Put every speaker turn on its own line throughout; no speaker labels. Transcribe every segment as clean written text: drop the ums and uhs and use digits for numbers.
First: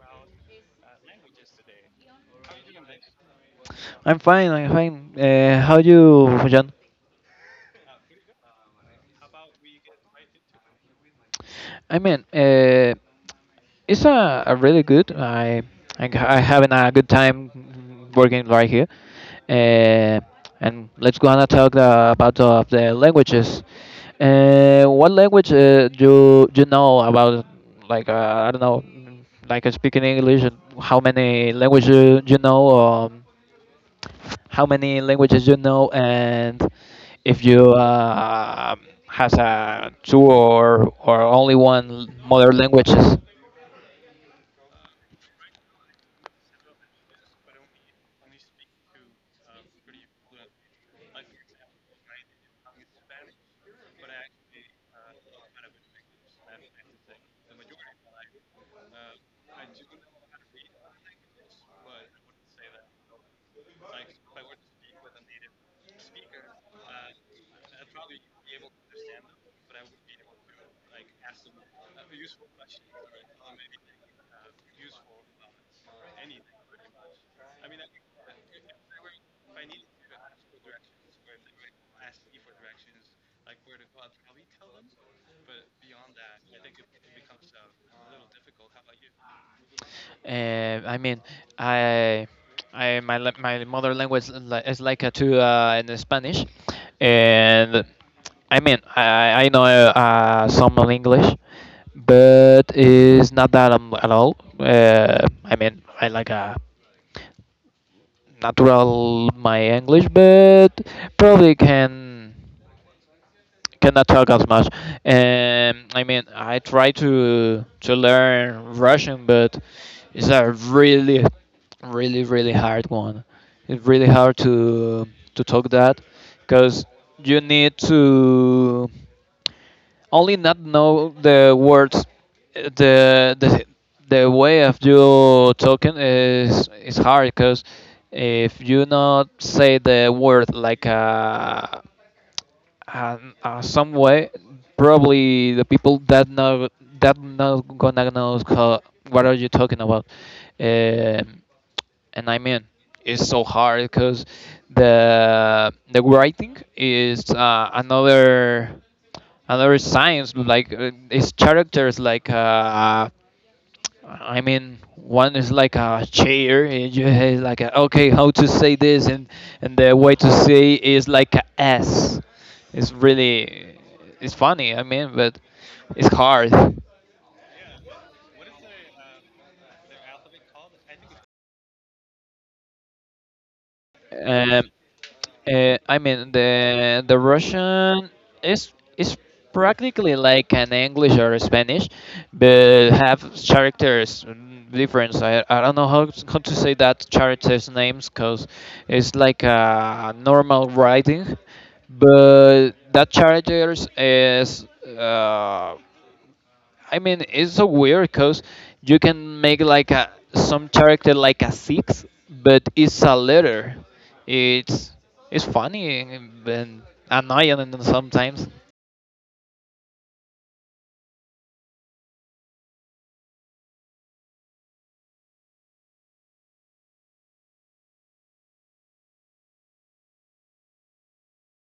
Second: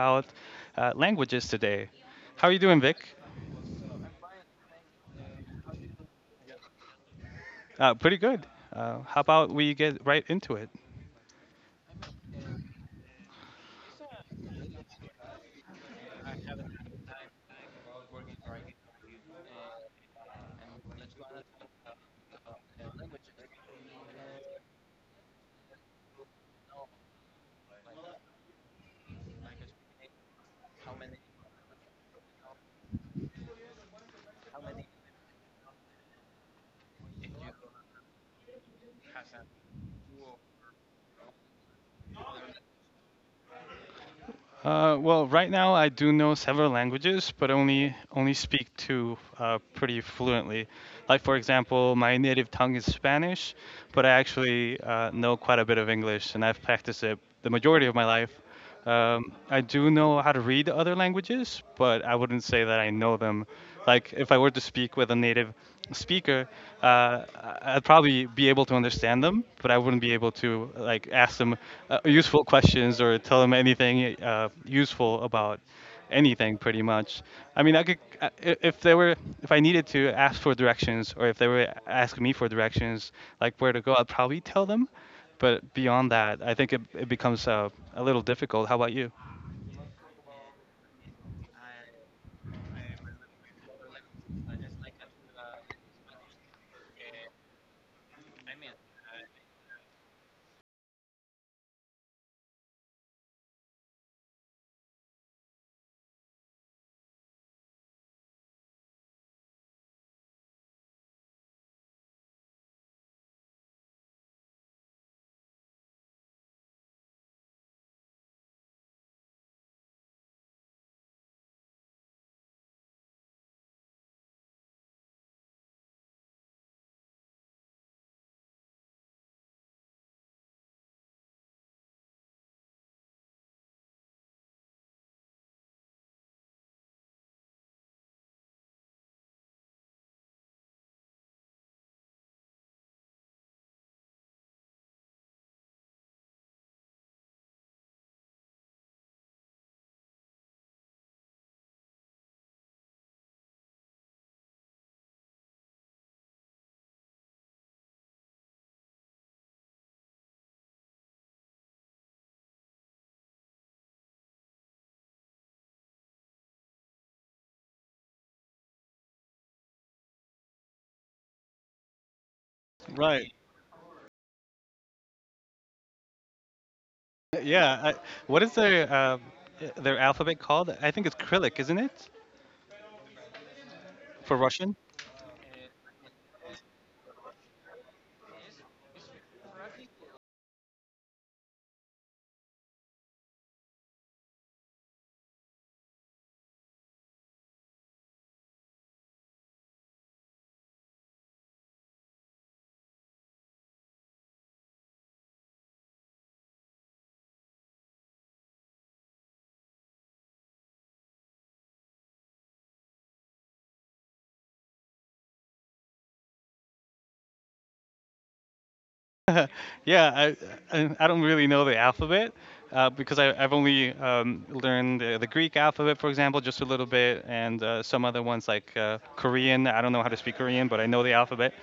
about languages today. How are you doing, Vic?
I'm fine. I'm fine. How you, John?
Pretty good. How about we get right into it?
I mean, it's a really good. I having a good time working right here. Uh, and let's go on and talk about the languages. What language do you know about? Like I don't know, like speaking English. How many languages you know? How many languages you know, and if you has a two or only one mother languages.
Well, right now I do know several languages, but only speak two pretty fluently. Like for example, my native tongue is Spanish, but I actually know quite a bit of English, and I've practiced it the majority of my life. I do know how to read other languages, but I wouldn't say that I know them. Like, if I were to speak with a native speaker, uh, I- I'd probably be able to understand them, but I wouldn't be able to like ask them useful questions or tell them anything useful about anything, pretty much. I mean, I could, I- if they were, if I needed to ask for directions, or if they were asking me for directions, like where to go, I'd probably tell them, but beyond that, I think it becomes a little difficult. How about you?
I mean, I. My mother language is is like a two in Spanish, and I mean I know some of English, but it's not that at all. I mean I like a natural my English, but probably cannot talk as much. I mean, I try to learn Russian, but it's a really hard one. It's really hard to talk that because you need to only not know the words, uh, the the the way of you talking is hard because if you not say the word like and some way, probably the people that know that not gonna know how, what are you talking about. Um, and I mean, it's so hard because the writing is another another science. Like it's characters. Like I mean, one is like a chair, and you have like a, okay, how to say this, and the way to say is like a S. It's
Right.
really, it's funny. I mean, but it's hard.
Yeah. What is their alphabet called? I think it's Cyrillic, isn't it, for
Um,
Russian?
I mean the Russian is practically like an English or Spanish, but have characters difference. I don't know how, how to say that characters names, because it's like a normal writing, but that characters is uh, I mean, it's so weird because you can make like a some character like a six, but it's a letter. It's it's funny and annoying and sometimes.
Yeah. I, I don't really know the alphabet because I've only learned the Greek alphabet, for example, just a little bit, and some other ones like Korean. I don't know how to speak Korean, but I know the alphabet.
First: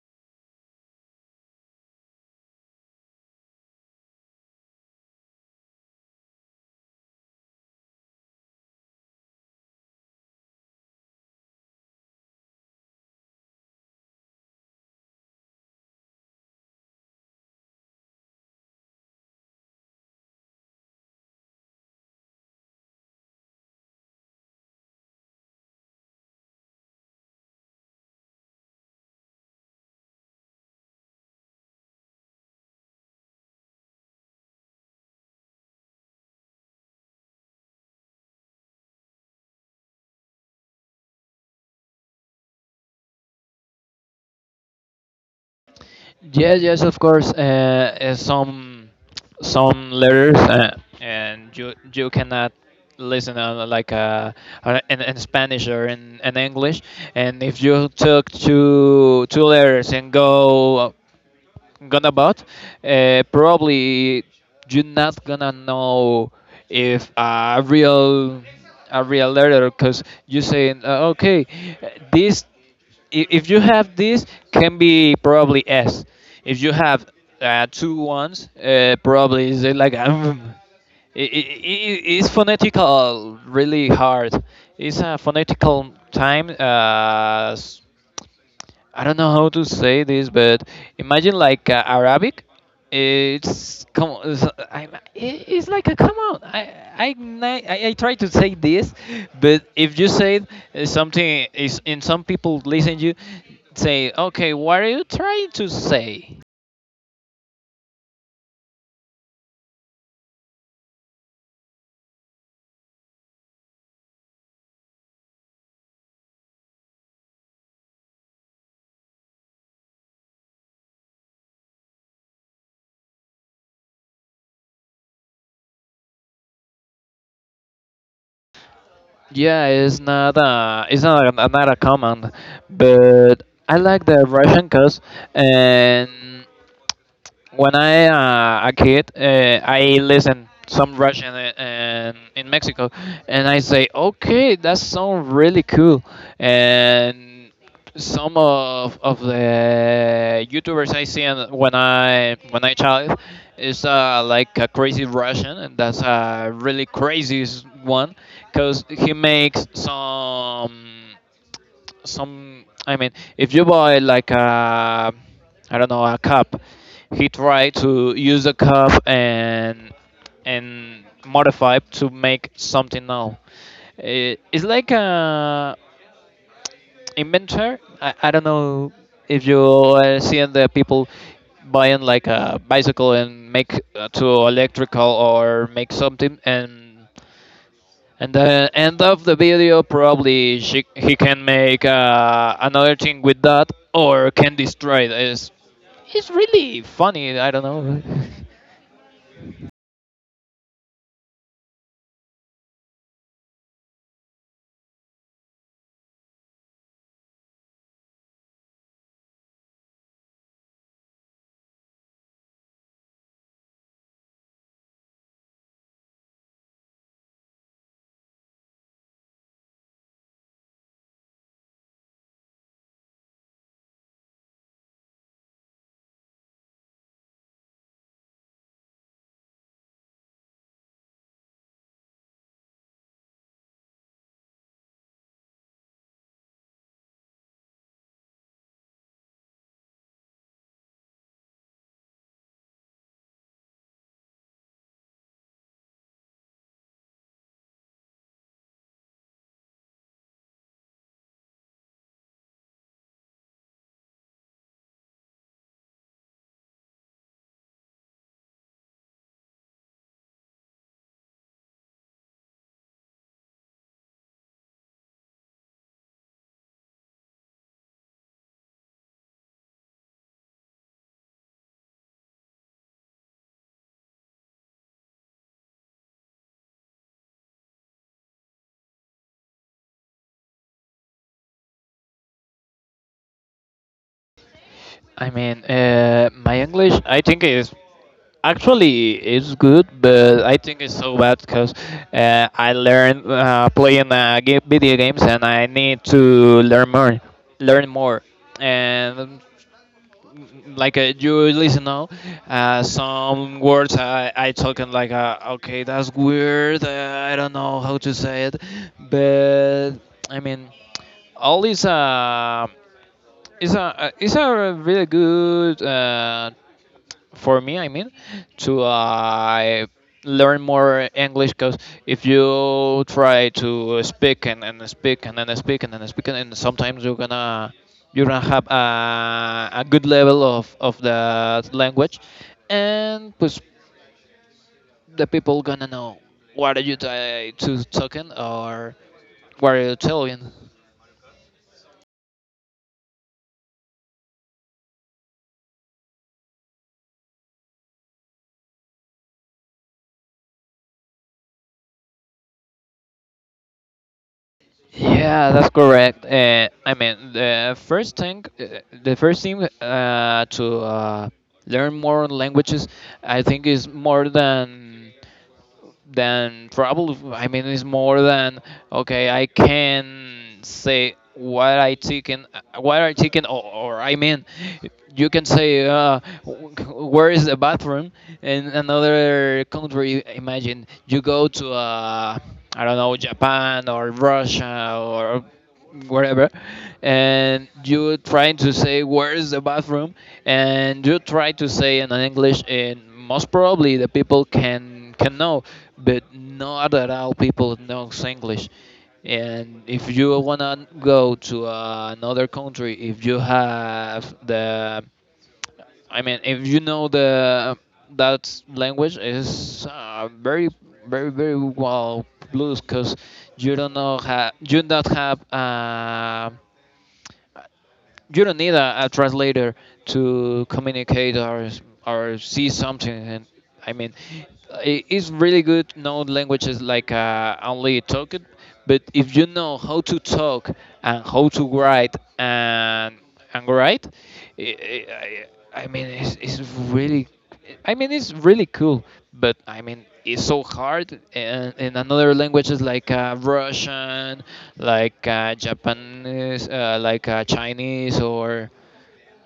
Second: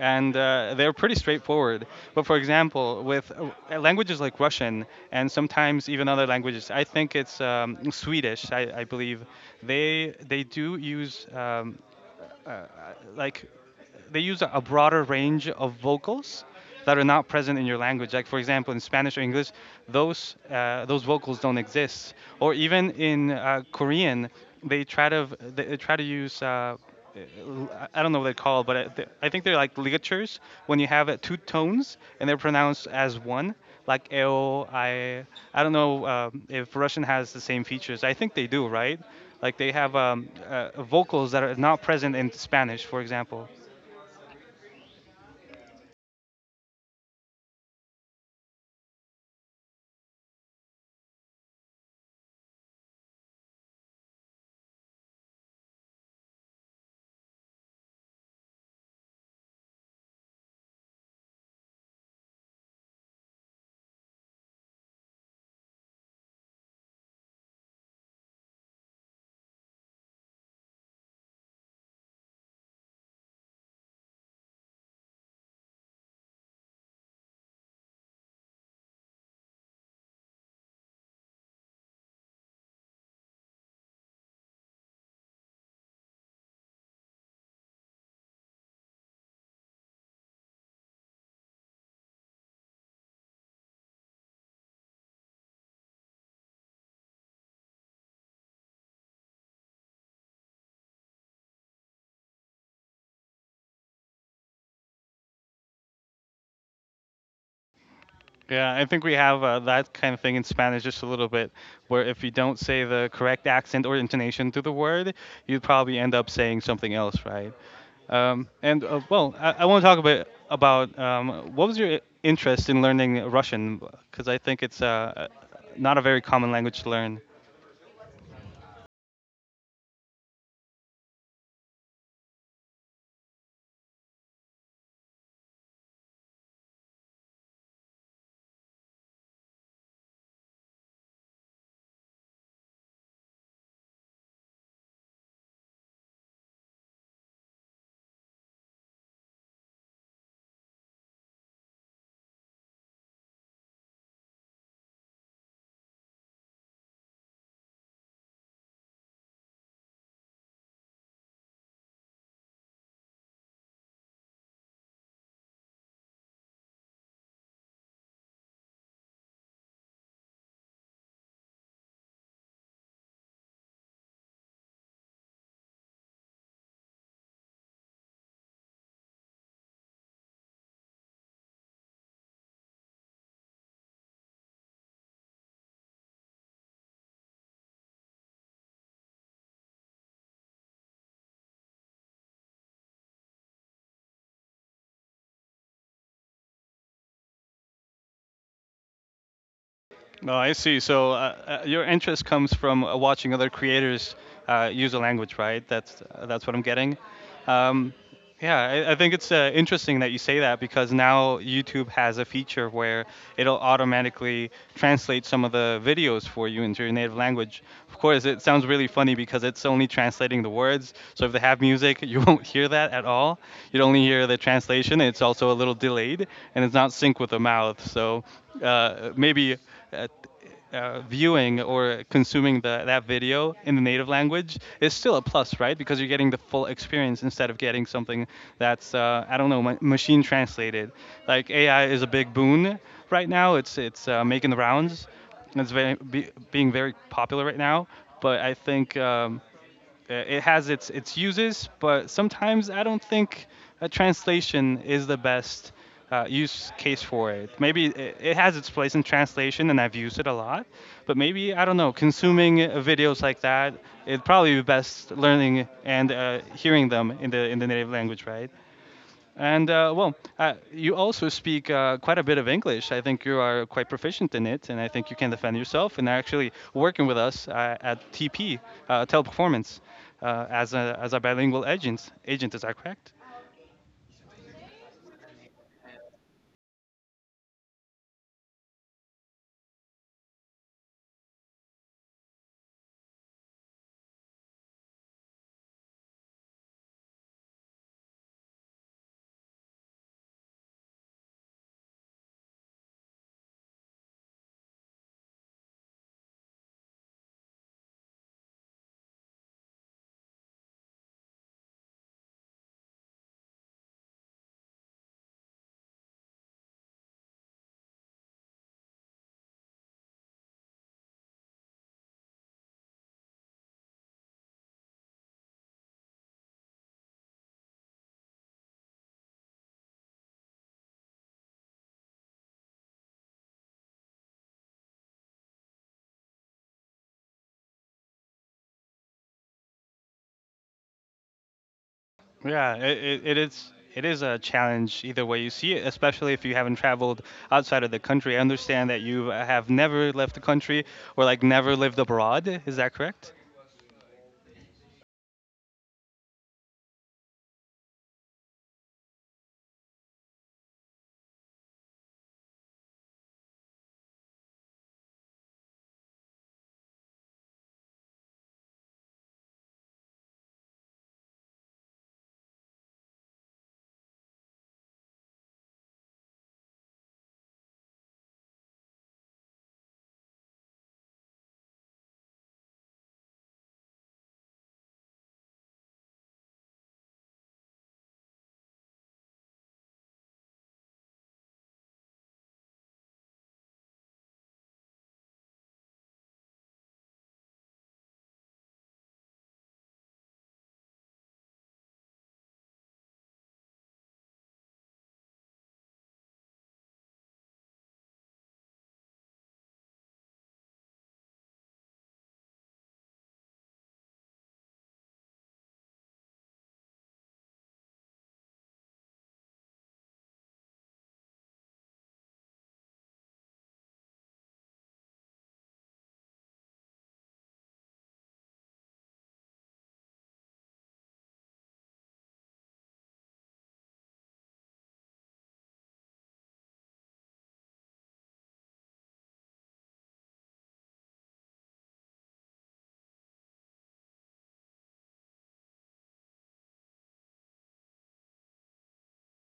And they're pretty straightforward. But for example, with languages like Russian, and sometimes even other languages, I think it's Swedish. I believe they do use like they use a broader range of vocals that are not present in your language. Like for example, in Spanish or English, those vocals don't exist. Or even in Korean, they try to use. I don't know what they're called, but think they're like ligatures when you have two tones and they're pronounced as one, like eo, I. I don't know if Russian has the same features. I think they do, right? Like they have vocals that are not present in Spanish, for example.
Yes, yes, of course. Some some letters, and you cannot listen on like in Spanish or in English. And if you took two letters and go gonna bought, probably you're not gonna know if a real, a real letter, because you saying okay, this, if you have this can be probably s, if you have two ones, probably is it like it's phonetical really hard, it's a phonetical time I don't know how to say this, but imagine like Arabic. It's come on, I, it's like a come on. I I try to say this, but if you say something is, in some people listen you, say okay, what are you trying to say?
Yeah, I think we have that kind of thing in Spanish just a little bit, where if you don't say the correct accent or intonation to the word, you'd probably end up saying something else, right? And Well, I want to talk a bit about what was your interest in learning Russian, because I think it's not a very common language to learn.
Yeah, it's not a, not a command, but I like the Russian cause and, when I a kid, I listen some Russian and in Mexico, and I say, okay, that sounds really cool, and some of the YouTubers I see, and when I child is like a crazy Russian, and that's a really crazy one, cause he makes some some. I mean, if you buy like a, I don't know, a cup, he tried to use the cup and modify it to make something now. It, it's like a inventor. I don't know if you are seeing the people buying like a bicycle and make to electrical or make something, and the end of the video, probably she, he can make another thing with that, or can destroy it. It's really funny. I don't know.
No, I see. So your interest comes from watching other creators use a language, right? That's what I'm getting. Um, yeah, I think it's interesting that you say that because now YouTube has a feature where it'll automatically translate some of the videos for you into your native language. Of course, it sounds really funny because it's only translating the words. So if they have music, you won't hear that at all. You'd only hear the translation. It's also a little delayed and it's not synced with the mouth. So maybe uh, viewing or consuming that video in the native language is still a plus, right? Because you're getting the full experience instead of getting something that's I don't know, machine translated. Like AI is a big boon right now. It's making the rounds. It's being very popular right now. But I think it has its uses, but sometimes I don't think a translation is the best use case for it. Maybe it has its place in translation, and I've used it a lot. But maybe I don't know. Consuming videos like that, it'd probably be best learning and hearing them in the native language, right? And you also speak quite a bit of English. I think you are quite proficient in it, and I think you can defend yourself. And are actually working with us at TP Teleperformance as a bilingual agent. Agent, is that correct?
I mean, my English, I think is actually it's good, but I think it's so bad because I learned playing video games, and I need to learn more, and like you listen now some words I talking like okay, that's weird, I don't know how to say it, but I mean, all is a, is a is a really good for me. I mean, to learn more English because if you try to speak and speak and then speak and then speak and sometimes you're gonna, you're gonna have a good level of the language, and pues, the people gonna know what are you to talking or what are you telling.
Yeah, it is. It is a challenge either way you see it, especially if you haven't traveled outside of the country. I understand that you have never left the country or like never lived abroad. Is that correct?
Yeah, that's correct. I mean, the first thing to learn more languages, I think, is more than probably. I mean, it's more than okay, I can say what I taken, what I taken, or or. I mean, you can say where is the bathroom in another country. Imagine you go to I don't know, Japan or Russia or wherever, and you try to say where is the bathroom, and you try to say in an English, and most probably the people can know, but not at all people knows English. And if you wanna go to another country, if you have the, I mean, if you know the that language is very well, blues, because you don't know you don't have you don't need a translator to communicate or see something. And I mean, it's really good to know languages like only talk it, but if you know how to talk and how to write and right. I, I mean, it's really, I mean, it's really cool, but I mean, it's so hard. And in another languages like Russian, like Japanese, like Chinese,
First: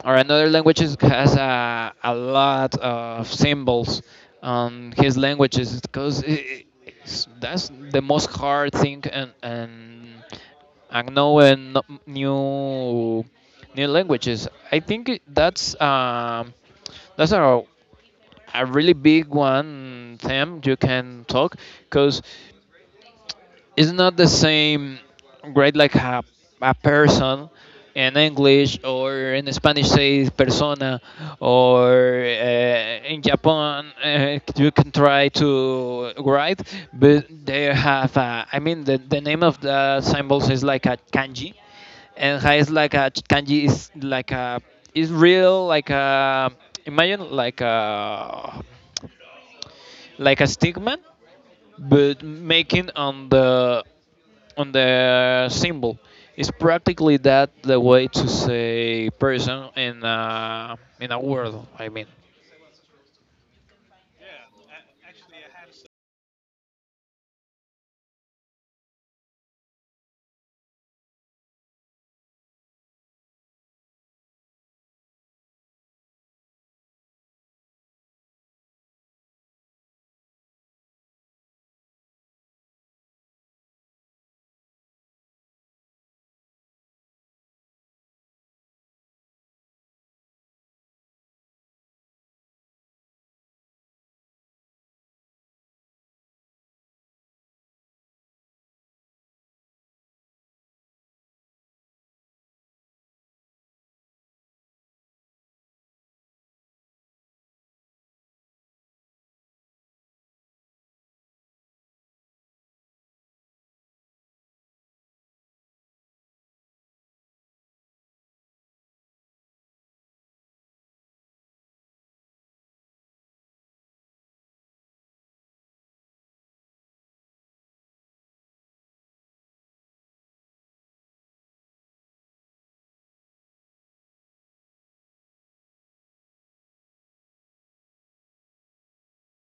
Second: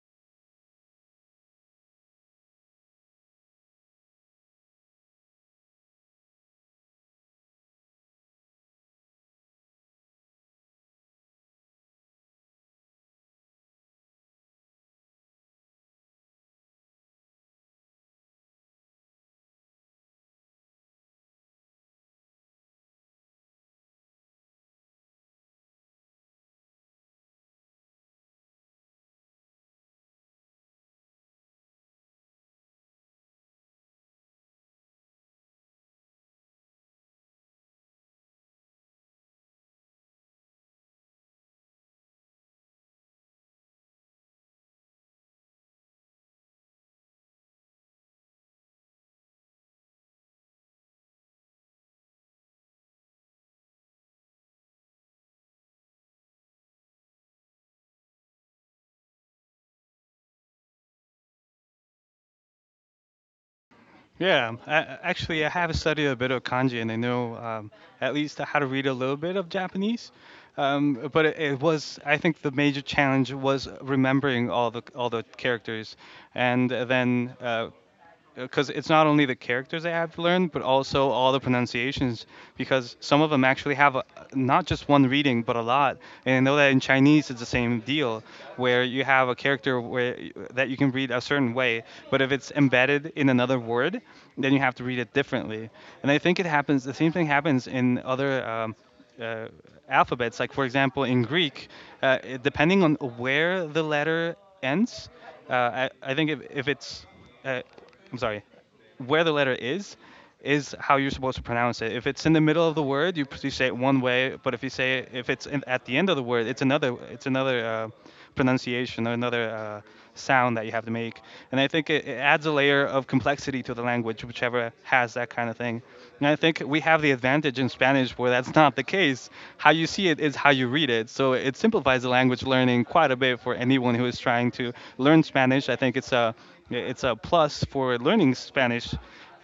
or another language is- has a lot of symbols on his languages because it's, that's the most hard thing, and knowing new new languages, I think that's a really big one theme you can talk, because it's not the same grade like a person in English or in Spanish say persona, or in Japan you can try to write, but they have a, I mean the name of the symbols is like a kanji, and ha is like a kanji is like a, is real like a, imagine like a, like a stigma, but making on the symbol. It's practically that the way to say person in a word. I mean,
Yeah, actually, I have studied a bit of kanji, and I know at least how to read a little bit of Japanese. But it was, I think, the major challenge was remembering all the characters, and then because it's not only the characters I have to learn, but also all the pronunciations. Because some of them actually have a, not just one reading, but a lot. And I know that in Chinese it's the same deal, where you have a character where that you can read a certain way, but if it's embedded in another word, then you have to read it differently. And I think it happens. The same thing happens in other. Uh, Alphabets. Like for example, in Greek, depending on where the letter ends, I think if it's, uh, I'm sorry, where the letter is how you're supposed to pronounce it. If it's in the middle of the word, you say it one way, but if you say if it's in, at the end of the word, it's another pronunciation or another sound that you have to make. And I think it adds a layer of complexity to the language, whichever has that kind of thing. And I think we have the advantage in Spanish where that's not the case. How you see it is how you read it. So it simplifies the language learning quite a bit for anyone who is trying to learn Spanish. I think it's a plus for learning Spanish,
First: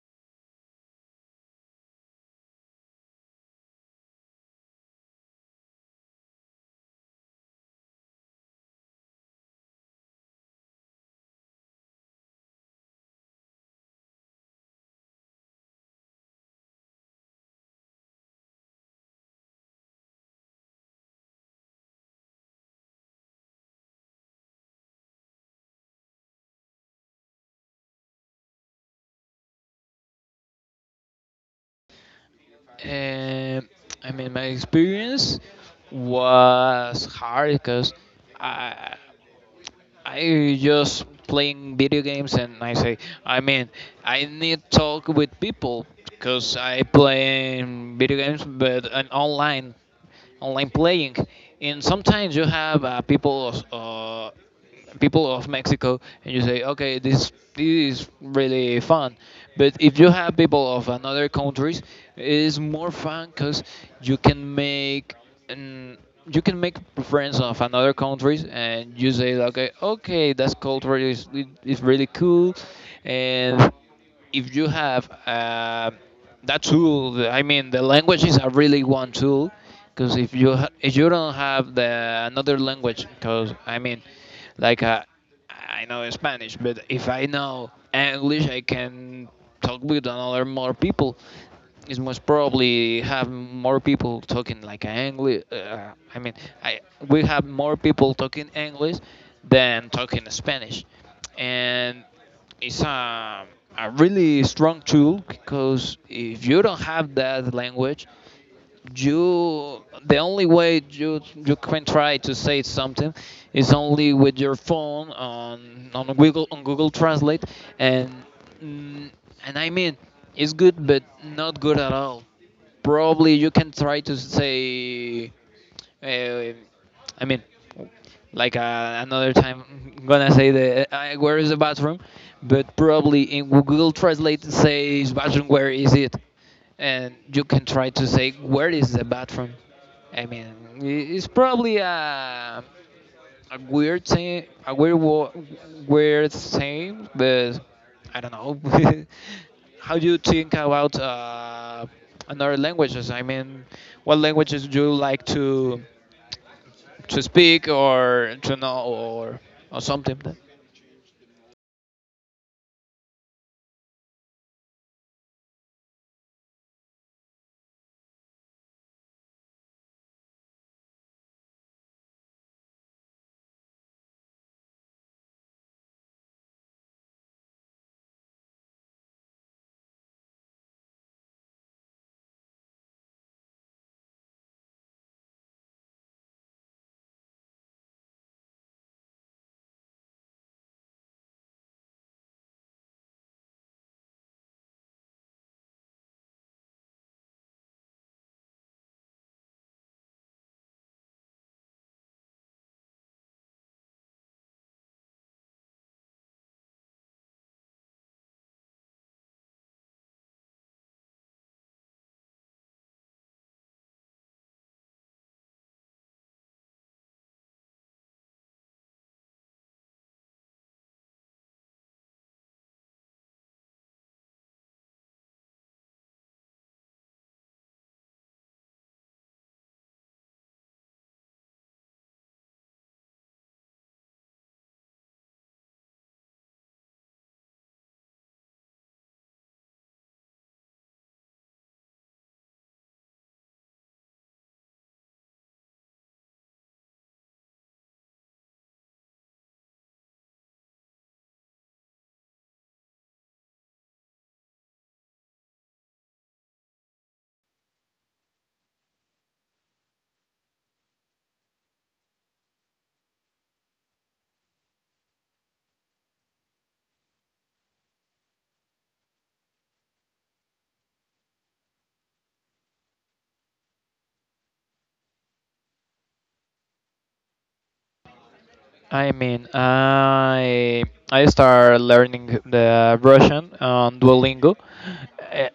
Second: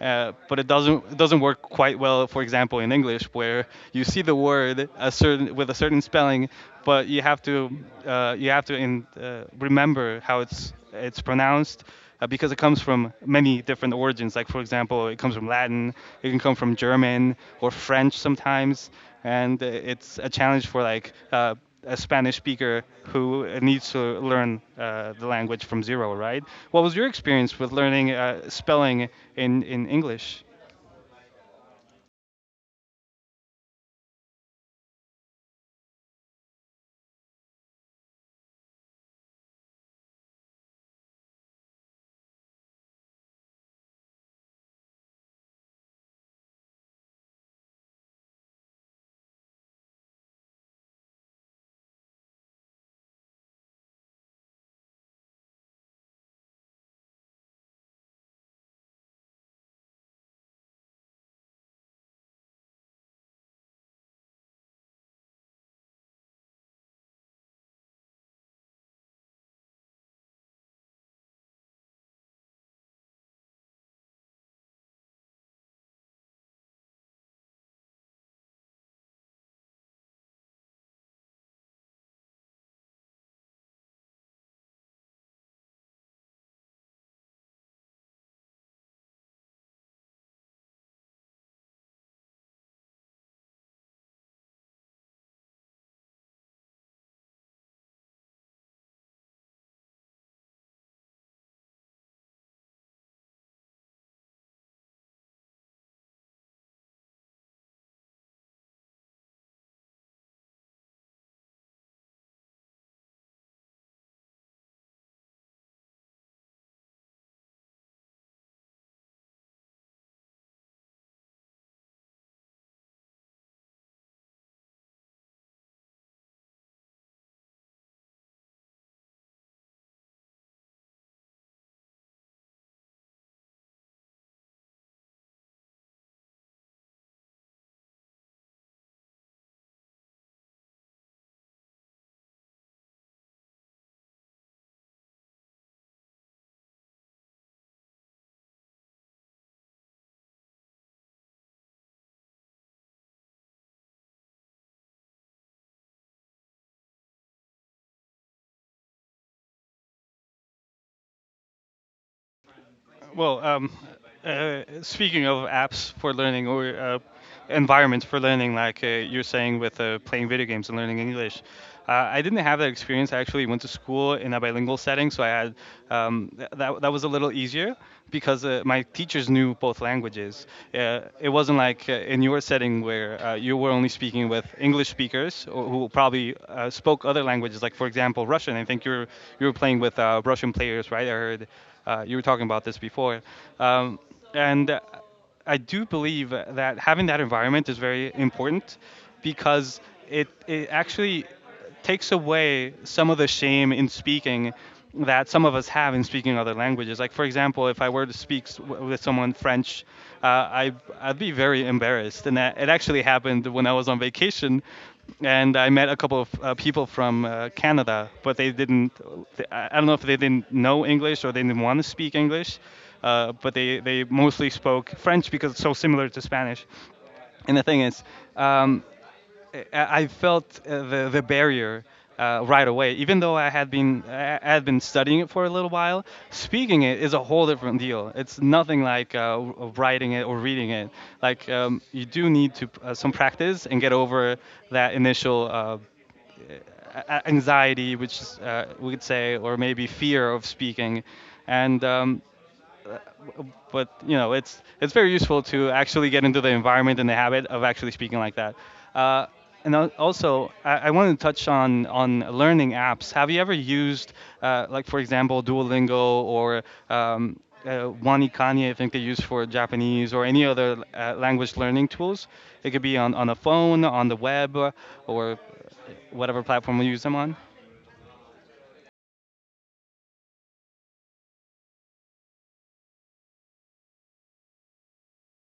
but it doesn't work quite well. For example, in English, where you see the word a certain with a certain spelling, but you have to remember how it's pronounced because it comes from many different origins. Like for example, it comes from Latin, it can come from German or French sometimes, and it's a challenge for like a Spanish speaker who needs to learn the language from zero, right? What was your experience with learning spelling in English?
and I mean my experience was hard because I I just playing video games, and I say, I mean, I need talk with people because I play video games, but an online, online playing, and sometimes you have people of Mexico, and you say, okay, this is really fun, but if you have people of another countries, it is more fun because you can make and you can make friends of another countries, and you say like, okay, okay, that's culture is really cool. And if you have that tool, I mean the languages are really one tool, because if you if you don't have the another language, because I mean like I know Spanish, but if I know English, I can talk with another more people. It must probably have more people talking like English. I mean, I we have more people talking English than talking Spanish, and it's a really strong tool, because if you don't have that language, you, the only way you can try to say something is only with your phone on on Google Translate, and mm, and I mean it's good but not good at all. Probably you can try to say uh, I mean, like another time, I'm gonna say the where is the bathroom, but probably in Google Translate says bathroom where is it, and you can try to say where is the bathroom. I mean, it's probably a weird thing, a weird weird thing, but I don't know. How do you think about another languages? I mean, what languages do you like to speak or to know or something?
Well, speaking of apps for learning or environments for learning, like you're saying with playing video games and learning English, I didn't have that experience. I actually went to school in a bilingual setting, so I had that. That was a little easier because my teachers knew both languages. It wasn't like in your setting where you were only speaking with English speakers or who probably spoke other languages, like for example Russian. I think you were playing with Russian players, right? I heard you were talking about this before, um, and I do believe that having that environment is very important because it actually takes away some of the shame in speaking that some of us have in speaking other languages. Like, for example, if I were to speak with someone French, uh, I, I'd be very embarrassed. And that, it actually happened when I was on vacation and I met a couple of people from Canada, but they didn't. I don't know if they didn't know English or they didn't want to speak English, but they mostly spoke French because it's so similar to Spanish. And the thing is, um, I felt the barrier right away, even though I had been studying it for a little while. Speaking it is a whole different deal. It's nothing like writing it or reading it. Like you do need to some practice and get over that initial anxiety, which is, we could say, or maybe fear of speaking, and but you know, it's very useful to actually get into the environment and the habit of actually speaking like that. Uh, Also, I want to touch on learning apps. Have you ever used like for example, Duolingo or um, Wani, I think they use for Japanese, or any other language learning tools. It could be on a phone, on the web, or whatever platform we use them on.
I mean, I start learning the Russian on Duolingo. Eh,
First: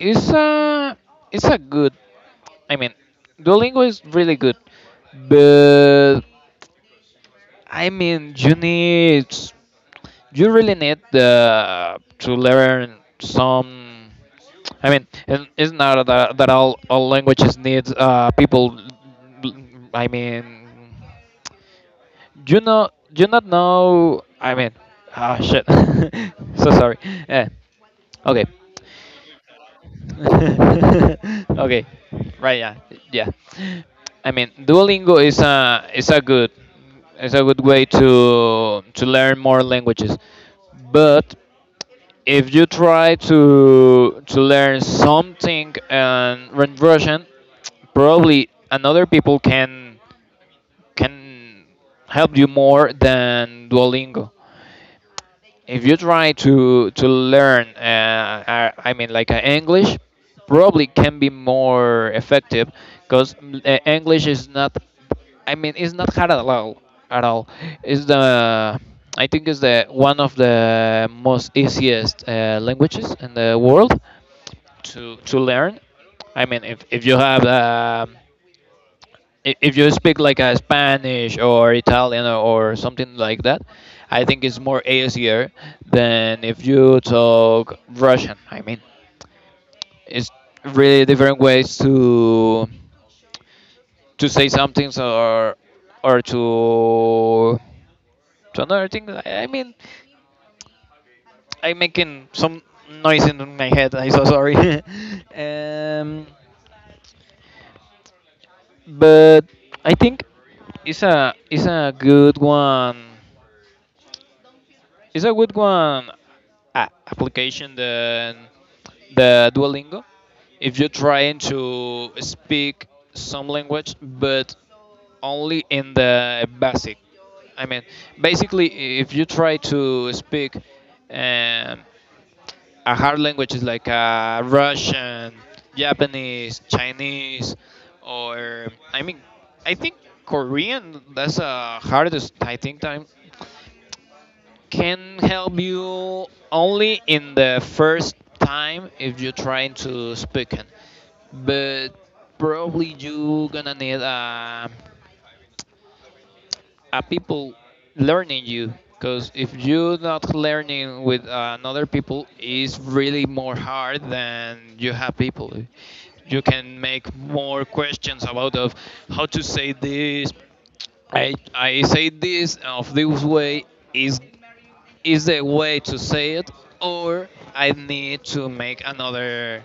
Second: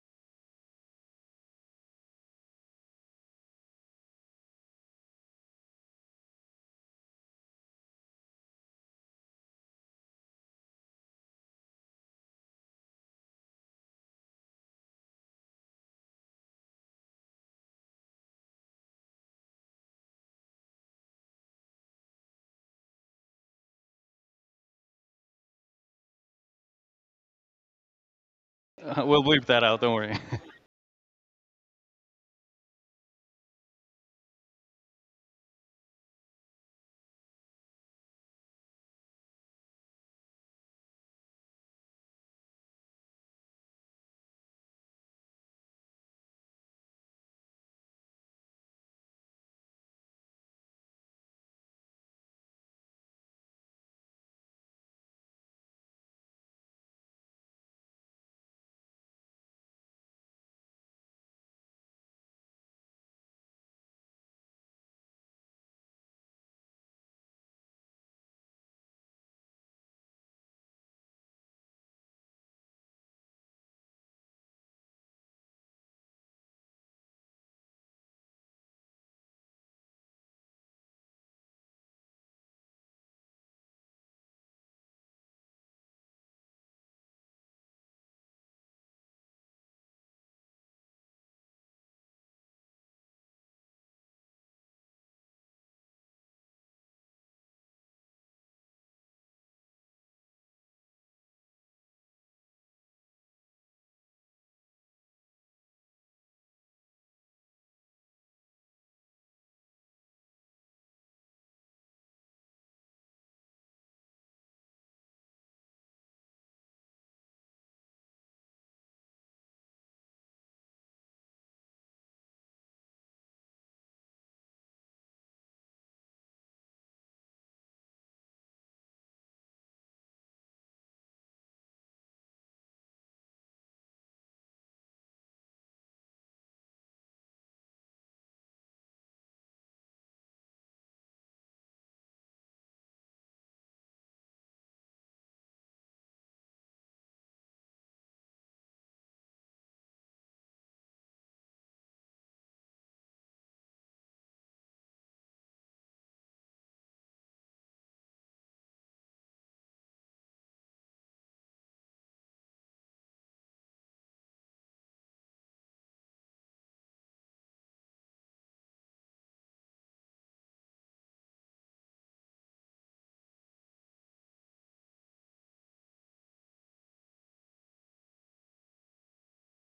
It's a, it's a good. I mean, Duolingo is really good, but I mean, you really need to learn some. I mean, and it's not that all languages need people. I mean, you know, you not know. I mean, ah, shit. So sorry. Eh, okay.
We'll bleep that out, don't worry.
Okay, right? Yeah, yeah. Duolingo is a good way to learn more languages, but if you try to learn something and in Russian, probably another people can help you more than Duolingo if you try to learn english probably can be more effective because english is not, it's not hard at all, at all. Is the I think is the one of the most easiest languages in the world to learn. If you have if you speak like a Spanish or Italian or something like that, I think it's more easier than if you talk Russian. It's really different ways to say something, or to another thing. I'm making some noise in my head. I'm so sorry. um, but I think it's a good one. It's a good one application than the Duolingo, if you're trying to speak some language, but only in the basic. I mean, basically, if you try to speak um, a hard language is like Russian, Japanese, Chinese, or I think Korean. That's the hardest I think time can help you only in the first time if you're trying to speak it. But probably you gonna need a people learning you, because if you're not learning with another people, it's really more hard than you have people. You can make more questions about of how to say this, I say this of this way, is is the way to say it, or I need to make another,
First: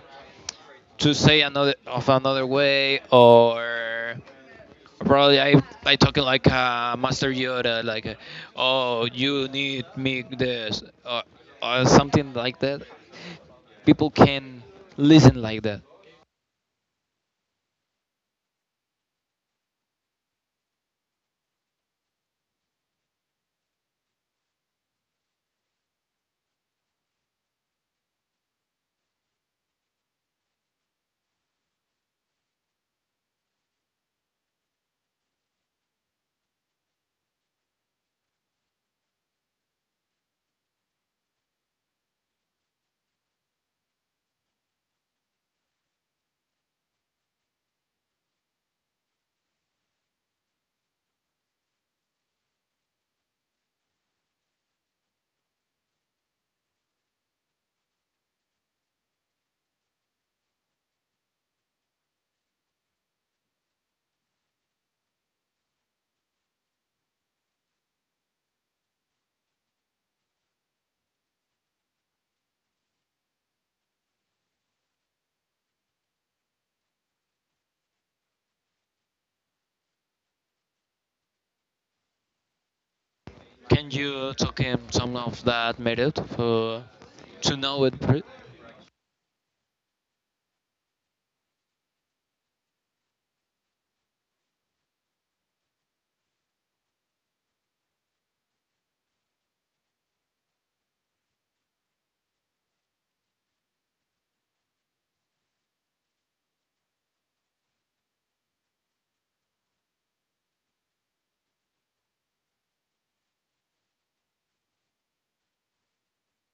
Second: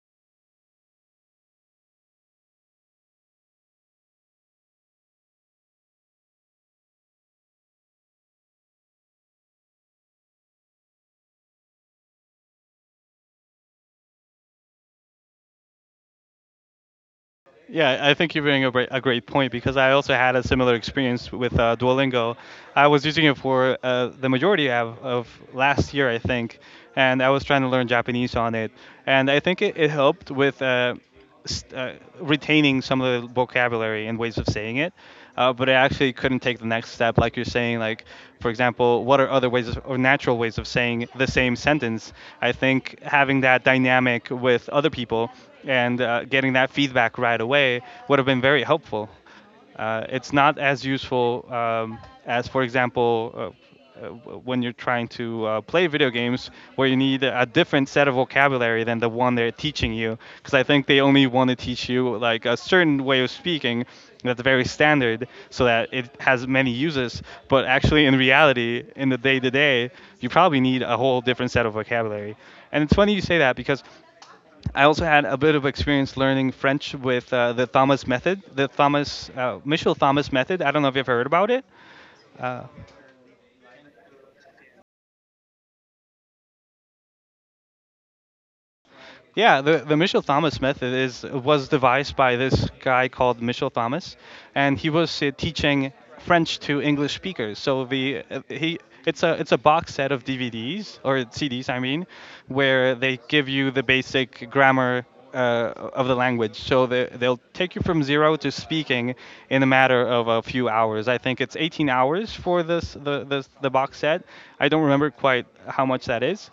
to say another of another way. Or probably I talking like a master yoda, like oh you need me this, or something like that, people can listen like that.
Yeah, I think you're bringing a great point because I also had a similar experience with Duolingo. I was using it for the majority of last year, I think, and I was trying to learn Japanese on it. And I think it helped with st- uh, retaining some of the vocabulary and ways of saying it. But I actually couldn't take the next step, like you're saying. Like, for example, what are other ways of, or natural ways of saying the same sentence? I think having that dynamic with other people and getting that feedback right away would have been very helpful. It's not as useful as, for example, when you're trying to play video games, where you need a different set of vocabulary than the one they're teaching you. Because I think they only want to teach you like a certain way of speaking that's very standard, so that it has many uses. But actually, in reality, in the day-to-day, you probably need a whole different set of vocabulary. And it's funny you say that because I also had a bit of experience learning French with the Thomas method, the Thomas Michel Thomas method. I don't know if you've ever heard about it.
Can you talk in some of that method for to know it
Yeah, the Michel Thomas method is was devised by this guy called Michel Thomas, and he was teaching French to English speakers. So the he it's a box set of DVDs or CDs, I mean, where they give you the basic grammar of the language. So they'll take you from zero to speaking in a matter of a few hours. I think it's 18 hours for the box set. I don't remember quite how much that is,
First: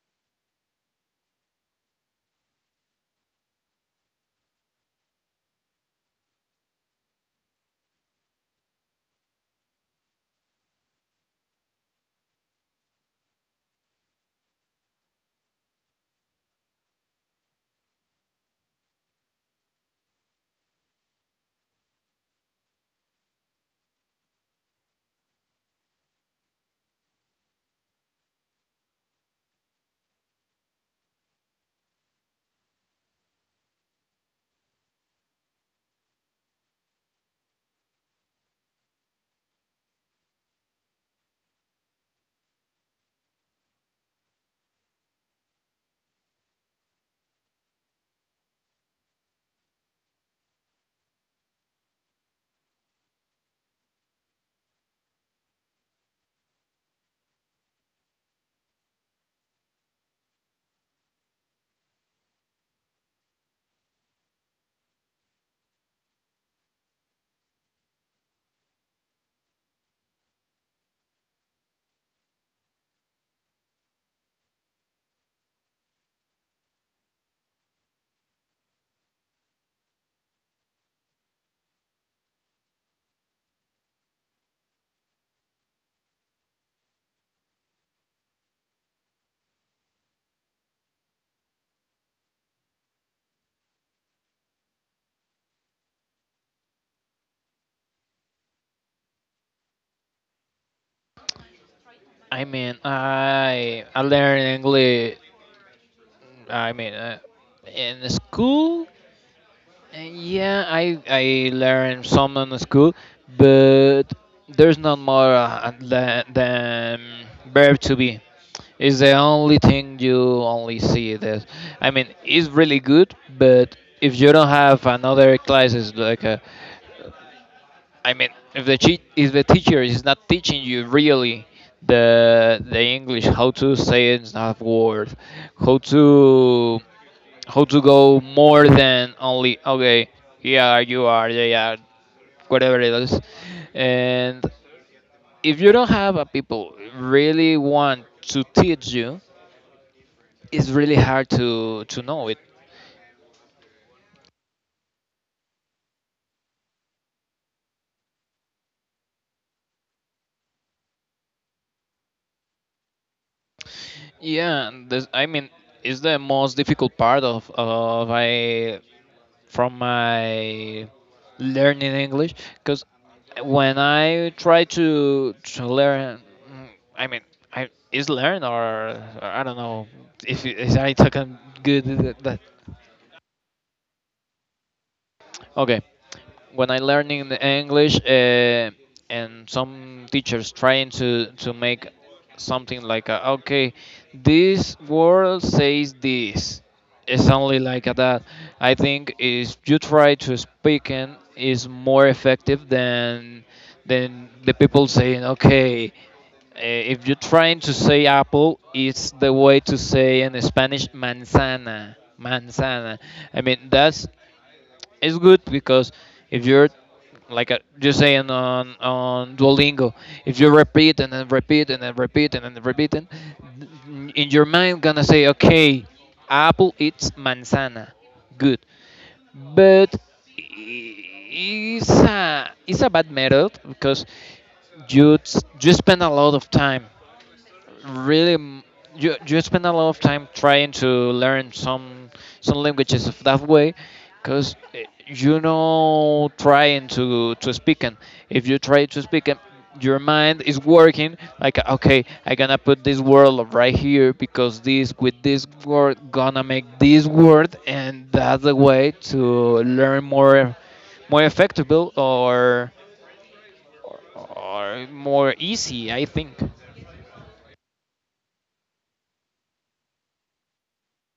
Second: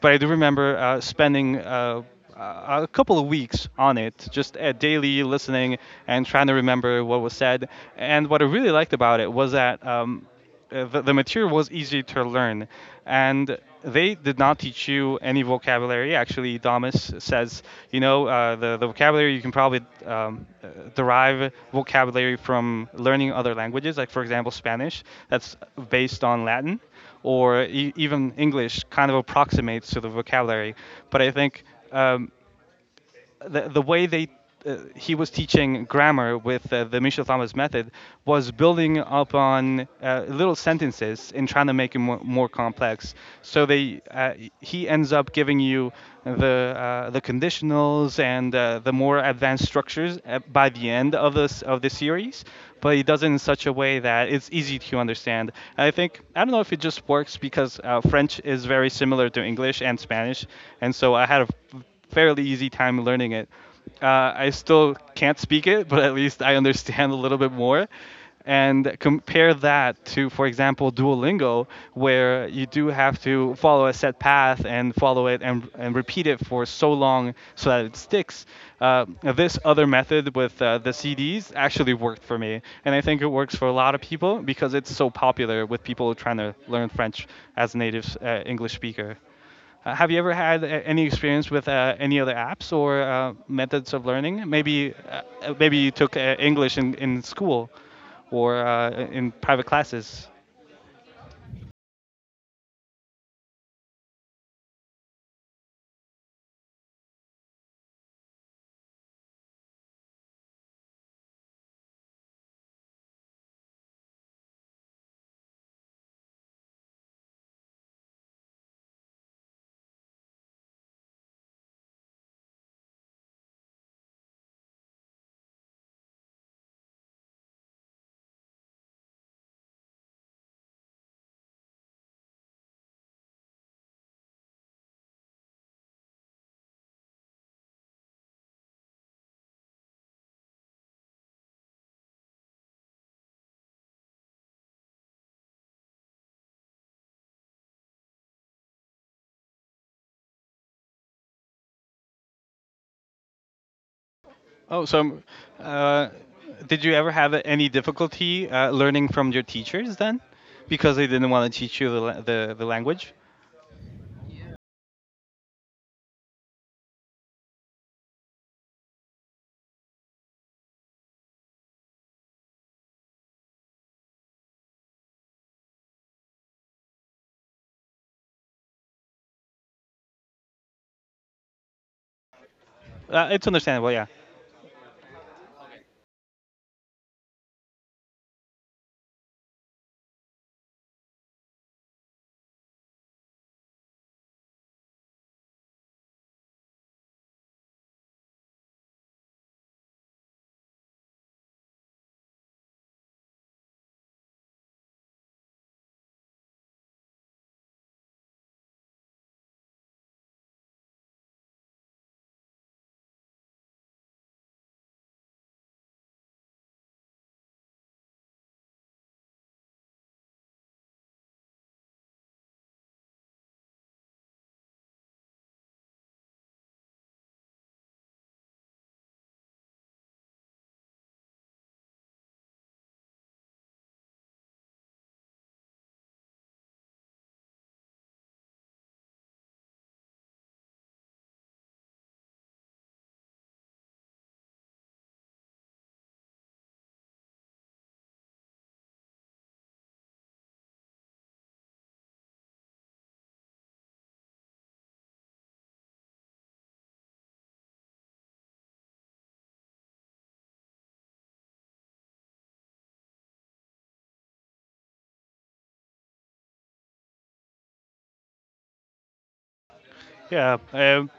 but I do remember spending a couple of weeks on it, just daily listening and trying to remember what was said. And what I really liked about it was that the material was easy to learn and they did not teach you any vocabulary. Actually, Damas says the vocabulary you can probably um, uh, derive vocabulary from learning other languages, like for example Spanish, that's based on Latin, or even English kind of approximates to the vocabulary. But I think um, the way they he was teaching grammar with the Michel Thomas method was building up on little sentences and trying to make it more complex. So they he ends up giving you the conditionals and the more advanced structures by the end of this of the series, but he does it in such a way that it's easy to understand. And I think I don't know if it just works because French is very similar to English and Spanish, and so I had a fairly easy time learning it. I still can't speak it, but at least I understand a little bit more. And compare that to, for example, Duolingo, where you do have to follow a set path and follow it and repeat it for so long so that it sticks. Uh, this other method with the CDs actually worked for me. And I think it works for a lot of people because it's so popular with people trying to learn French as a native English speaker. Have you ever had any experience with any other apps or methods of learning? Maybe, maybe you took English in school or in private classes.
I learn english, i mean uh, in school. Yeah, I learned some in school, but there's not more than verb to be. It's the only thing you only see that. I mean, it's really good, but if you don't have another classes like I mean, if the if the teacher is not teaching you really the English, how to say it, not word, how to how to go more than only okay, yeah you are, yeah whatever it is. And if you don't have a people really want to teach you, it's really hard to know it.
Oh, so uh, did you ever have any difficulty learning from your teachers then, because they didn't want to teach you the language?
Yeah, and this, it's the most difficult part of I from my learning English, because when I try to learn, mm, I mean, I is learn or I don't know if is I talking good that, that.
It's understandable, yeah.
Okay. When I learning the English, and some teachers trying to make something like a, okay, this word says this. It's only like a that. I think is you try to speak and is more effective than the people saying okay. If you're trying to say apple, it's the way to say in Spanish manzana. Manzana. I mean, that's it's good because if you're like you saying on Duolingo, if you repeat and then repeat and then repeat and then repeat, and in your mind gonna say, okay, apple eats manzana, good, but it's a bad method because you spend a lot of time really you spend a lot of time trying to learn some languages of that way, because you know trying to speak, and if you try to speak and your mind is working like okay I gonna put this word right here because this with this word gonna make this word, and that's the way to learn more, more effective, or more easy I think.
Yeah. Um,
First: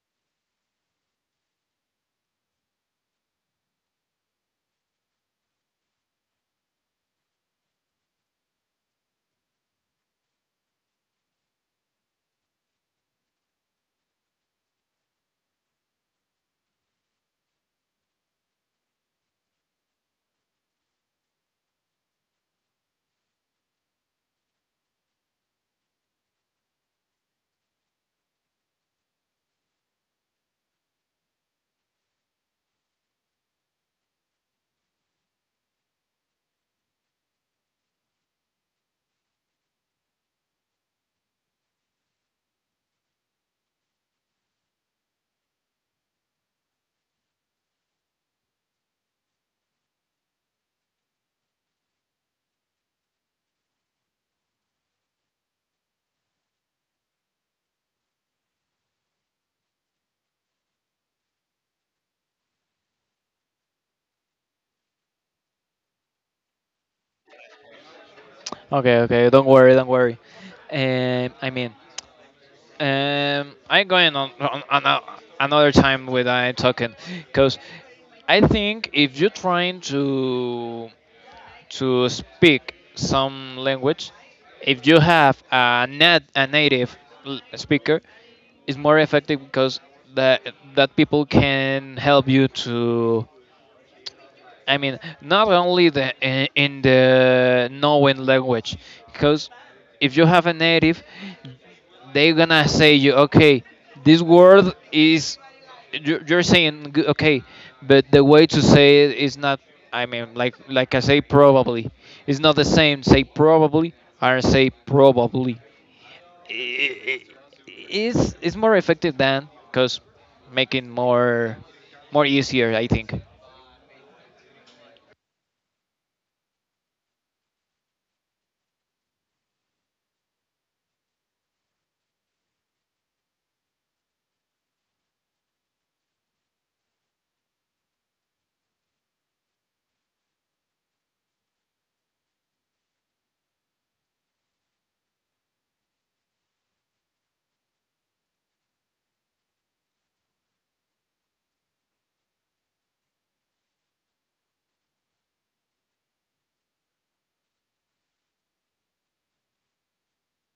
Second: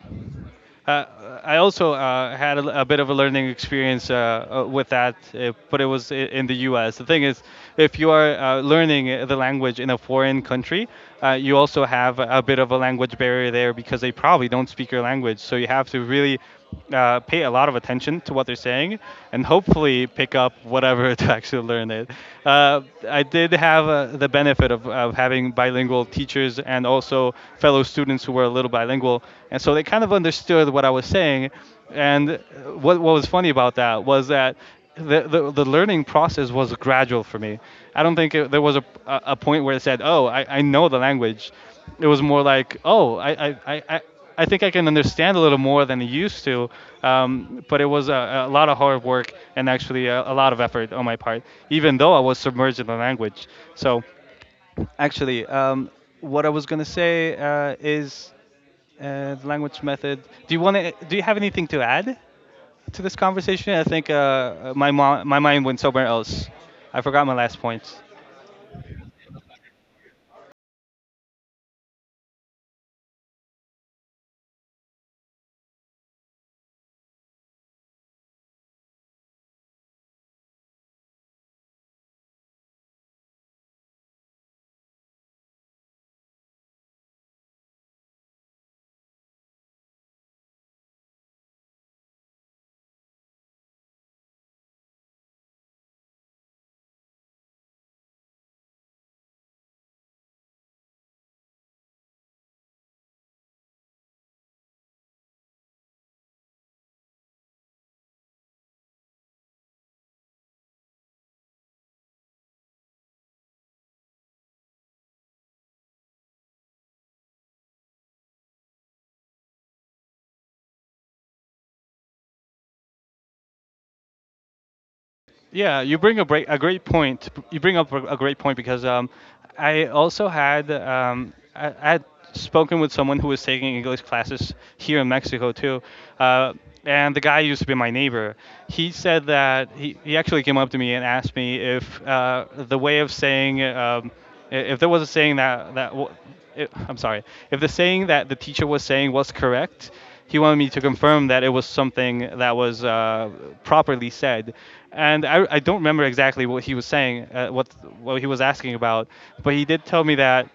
Uh, I also had a bit of a learning experience with that, but it was in the U.S. The thing is, if you are learning the language in a foreign country, you also have a bit of a language barrier there because they probably don't speak your language. So you have to really pay a lot of attention to what they're saying and hopefully pick up whatever to actually learn it. Uh, I did have the benefit of having bilingual teachers and also fellow students who were a little bilingual, and so they kind of understood what I was saying. And what was funny about that was that the learning process was gradual for me. I don't think there was a point where it said, oh, I know the language. It was more like, oh, I think I can understand a little more than I used to, but it was a lot of hard work and actually a lot of effort on my part, even though I was submerged in the language. So actually, what I was gonna say is the language method. Do you want to? Do you have anything to add to this conversation? I think my mind went somewhere else. I forgot my last point.
Okay, okay. Don't worry, don't worry. Um, I mean, I'm going on, another time with I talking, because I think if you're trying to speak some language, if you have a nat a native speaker, it's more effective because that that people can help you to. I mean, not only the in the knowing language, because if you have a native, they're gonna say you, okay, this word is you're saying okay, but the way to say it is not. I mean, like I say, probably it's not the same. Say probably or say probably. I- i- it's more effective than because making more more easier. I think.
Yeah, you bring a great point. You bring up a great point because I also had um, I had spoken with someone who was taking English classes here in Mexico too, uh, and the guy used to be my neighbor. He said that he actually came up to me and asked me if the way of saying if there was a saying that that wa- I I'm sorry, if the saying that the teacher was saying was correct, he wanted me to confirm that it was something that was properly said. And I don't remember exactly what he was saying, what he was asking about, but he did tell me that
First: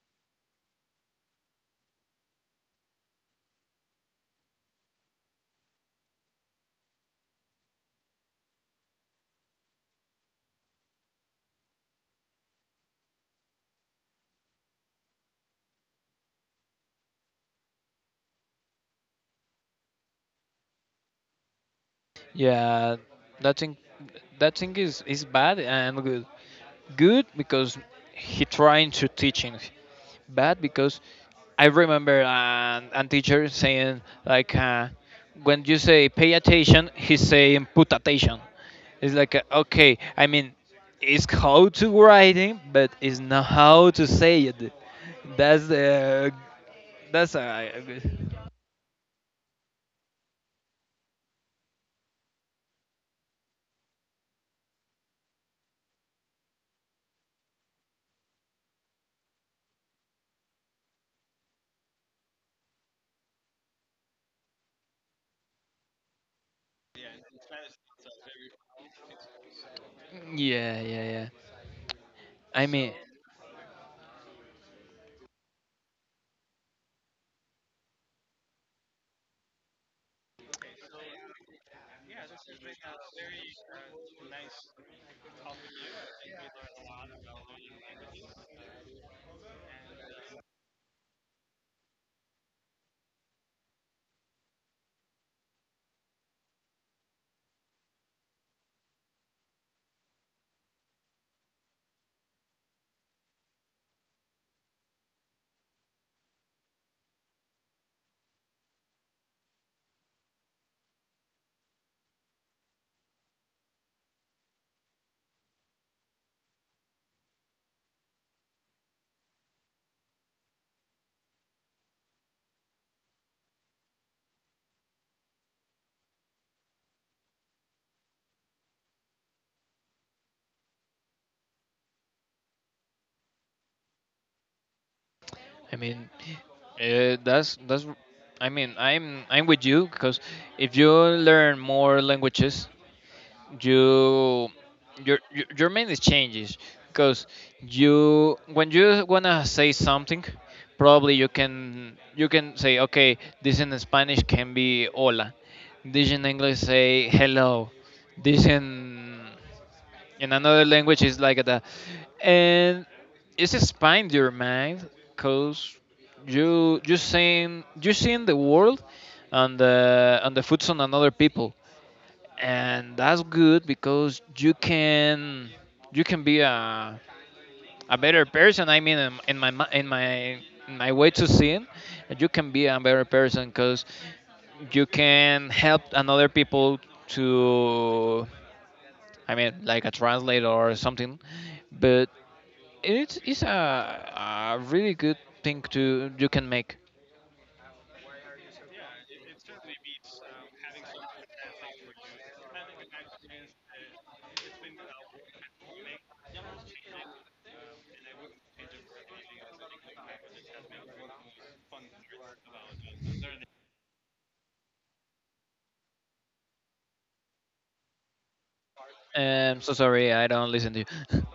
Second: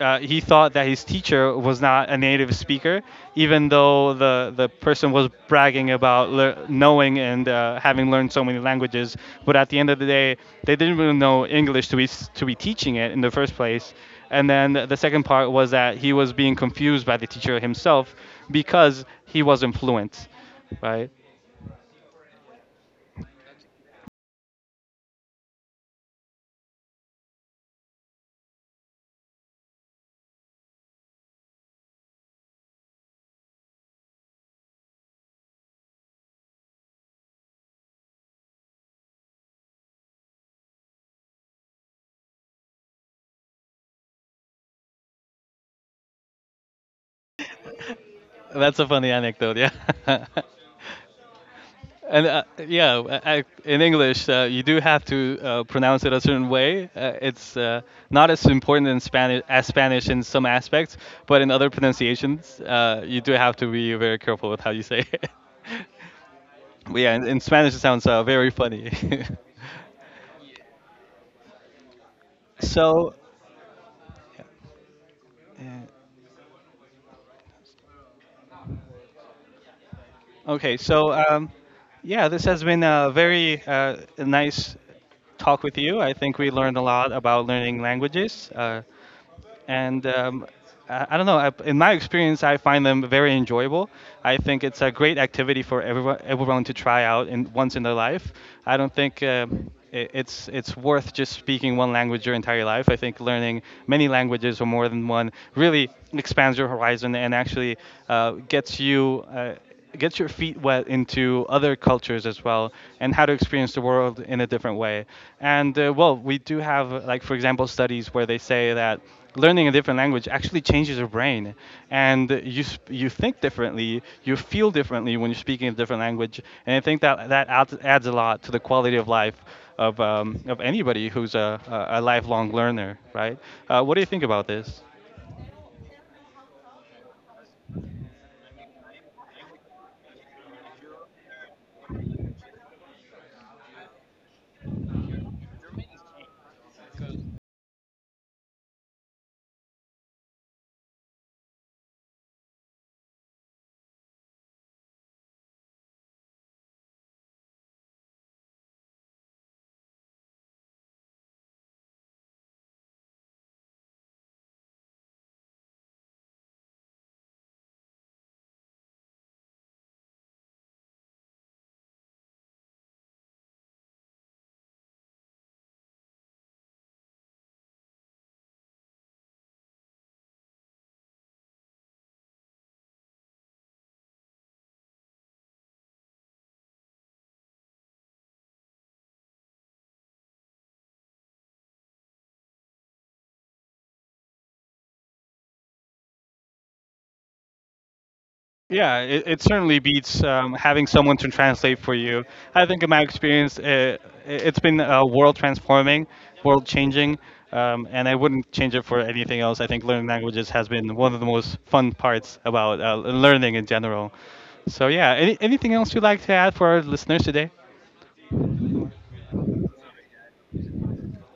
he thought that his teacher was not a native speaker, even though the person was bragging about knowing and having learned so many languages. But at the end of the day, they didn't really know English to be, to be teaching it in the first place. And then the second part was that he was being confused by the teacher himself because he wasn't fluent, right?
Yeah, that thing, that thing is bad and good. Good because he trying to teaching. Bad because I remember an teacher saying like when you say pay attention, he's saying put attention. It's like okay, I mean, it's how to writing, but it's not how to say it. That's the that's a good.
That's a funny anecdote, yeah. And yeah, in English, you do have to pronounce it a certain way. It's not as important in Spanish as Spanish in some aspects, but in other pronunciations, you do have to be very careful with how you say it. But yeah, in Spanish, it sounds very funny.
Yeah, yeah, yeah. I mean,
So, uh, okay, so yeah, this has been a very nice talk with you. I think we learned a lot about learning languages. And I don't know. I, in my experience, I find them very enjoyable. I think it's a great activity for everyone to try out once in their life. I don't think it's worth just speaking one language your entire life. I think learning many languages or more than one really expands your horizon and actually gets you. Get your feet wet into other cultures as well and how to experience the world in a different way. And well, we do have like for example studies where they say that learning a different language actually changes your brain, and you think differently, you feel differently when you're speaking a different language. And I think that that adds a lot to the quality of life of anybody who's a lifelong learner, right? Uh, what do you think about this?
I mean, that's that's. I mean, I'm with you because if you learn more languages, you your mind changes, because you when you wanna say something probably you can say okay this in spanish can be hola, this in english say hello, this in another language is like that. And it's expand your mind, because you seeing, you seeing the world and the foods on another people. And that's good because you can, you can be a better person. I mean, in my in my in my way to sin, you can be a better person because you can help another people to. I mean, like a translator or something. But it's a really good thing to you can make.
Yeah, it certainly beats having someone to translate for you. I think in my experience, it's been world transforming, world changing, and I wouldn't change it for anything else. I think learning languages has been one of the most fun parts about learning in general. So yeah, anything else you'd like to add for our listeners today?
So sorry, I don't listen to you.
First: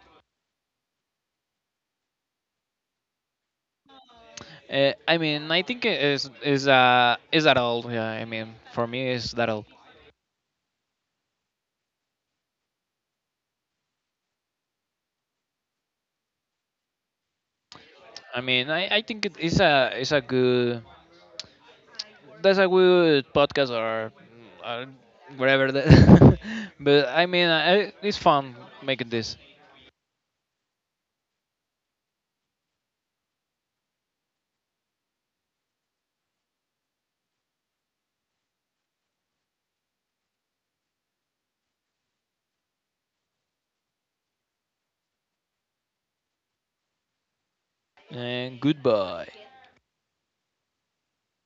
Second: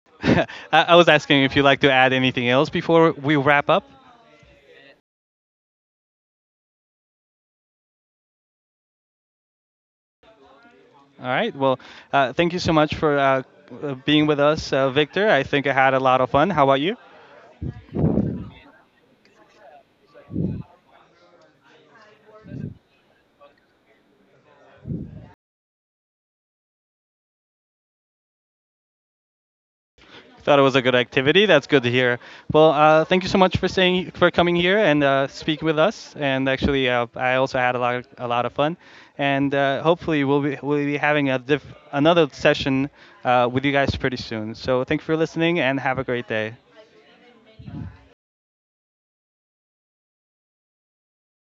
I, I was asking if you'd like to add anything else before we wrap up.
I mean, I think it is is that all? Yeah, I mean, for me, is that all?
All right. Well, thank you so much for being with us, Victor. I think I had a lot of fun. How about you?
I mean, I think it is a good that's a good podcast or uh, whatever that. But I mean, I, it's fun making this.
Thought it was a good activity. That's good to hear. Well, thank you so much for staying, for coming here and speak with us. And actually, I also had a lot of fun. And hopefully, we'll be having a another session with you guys pretty soon. So thank you for listening and have a great day.
And goodbye.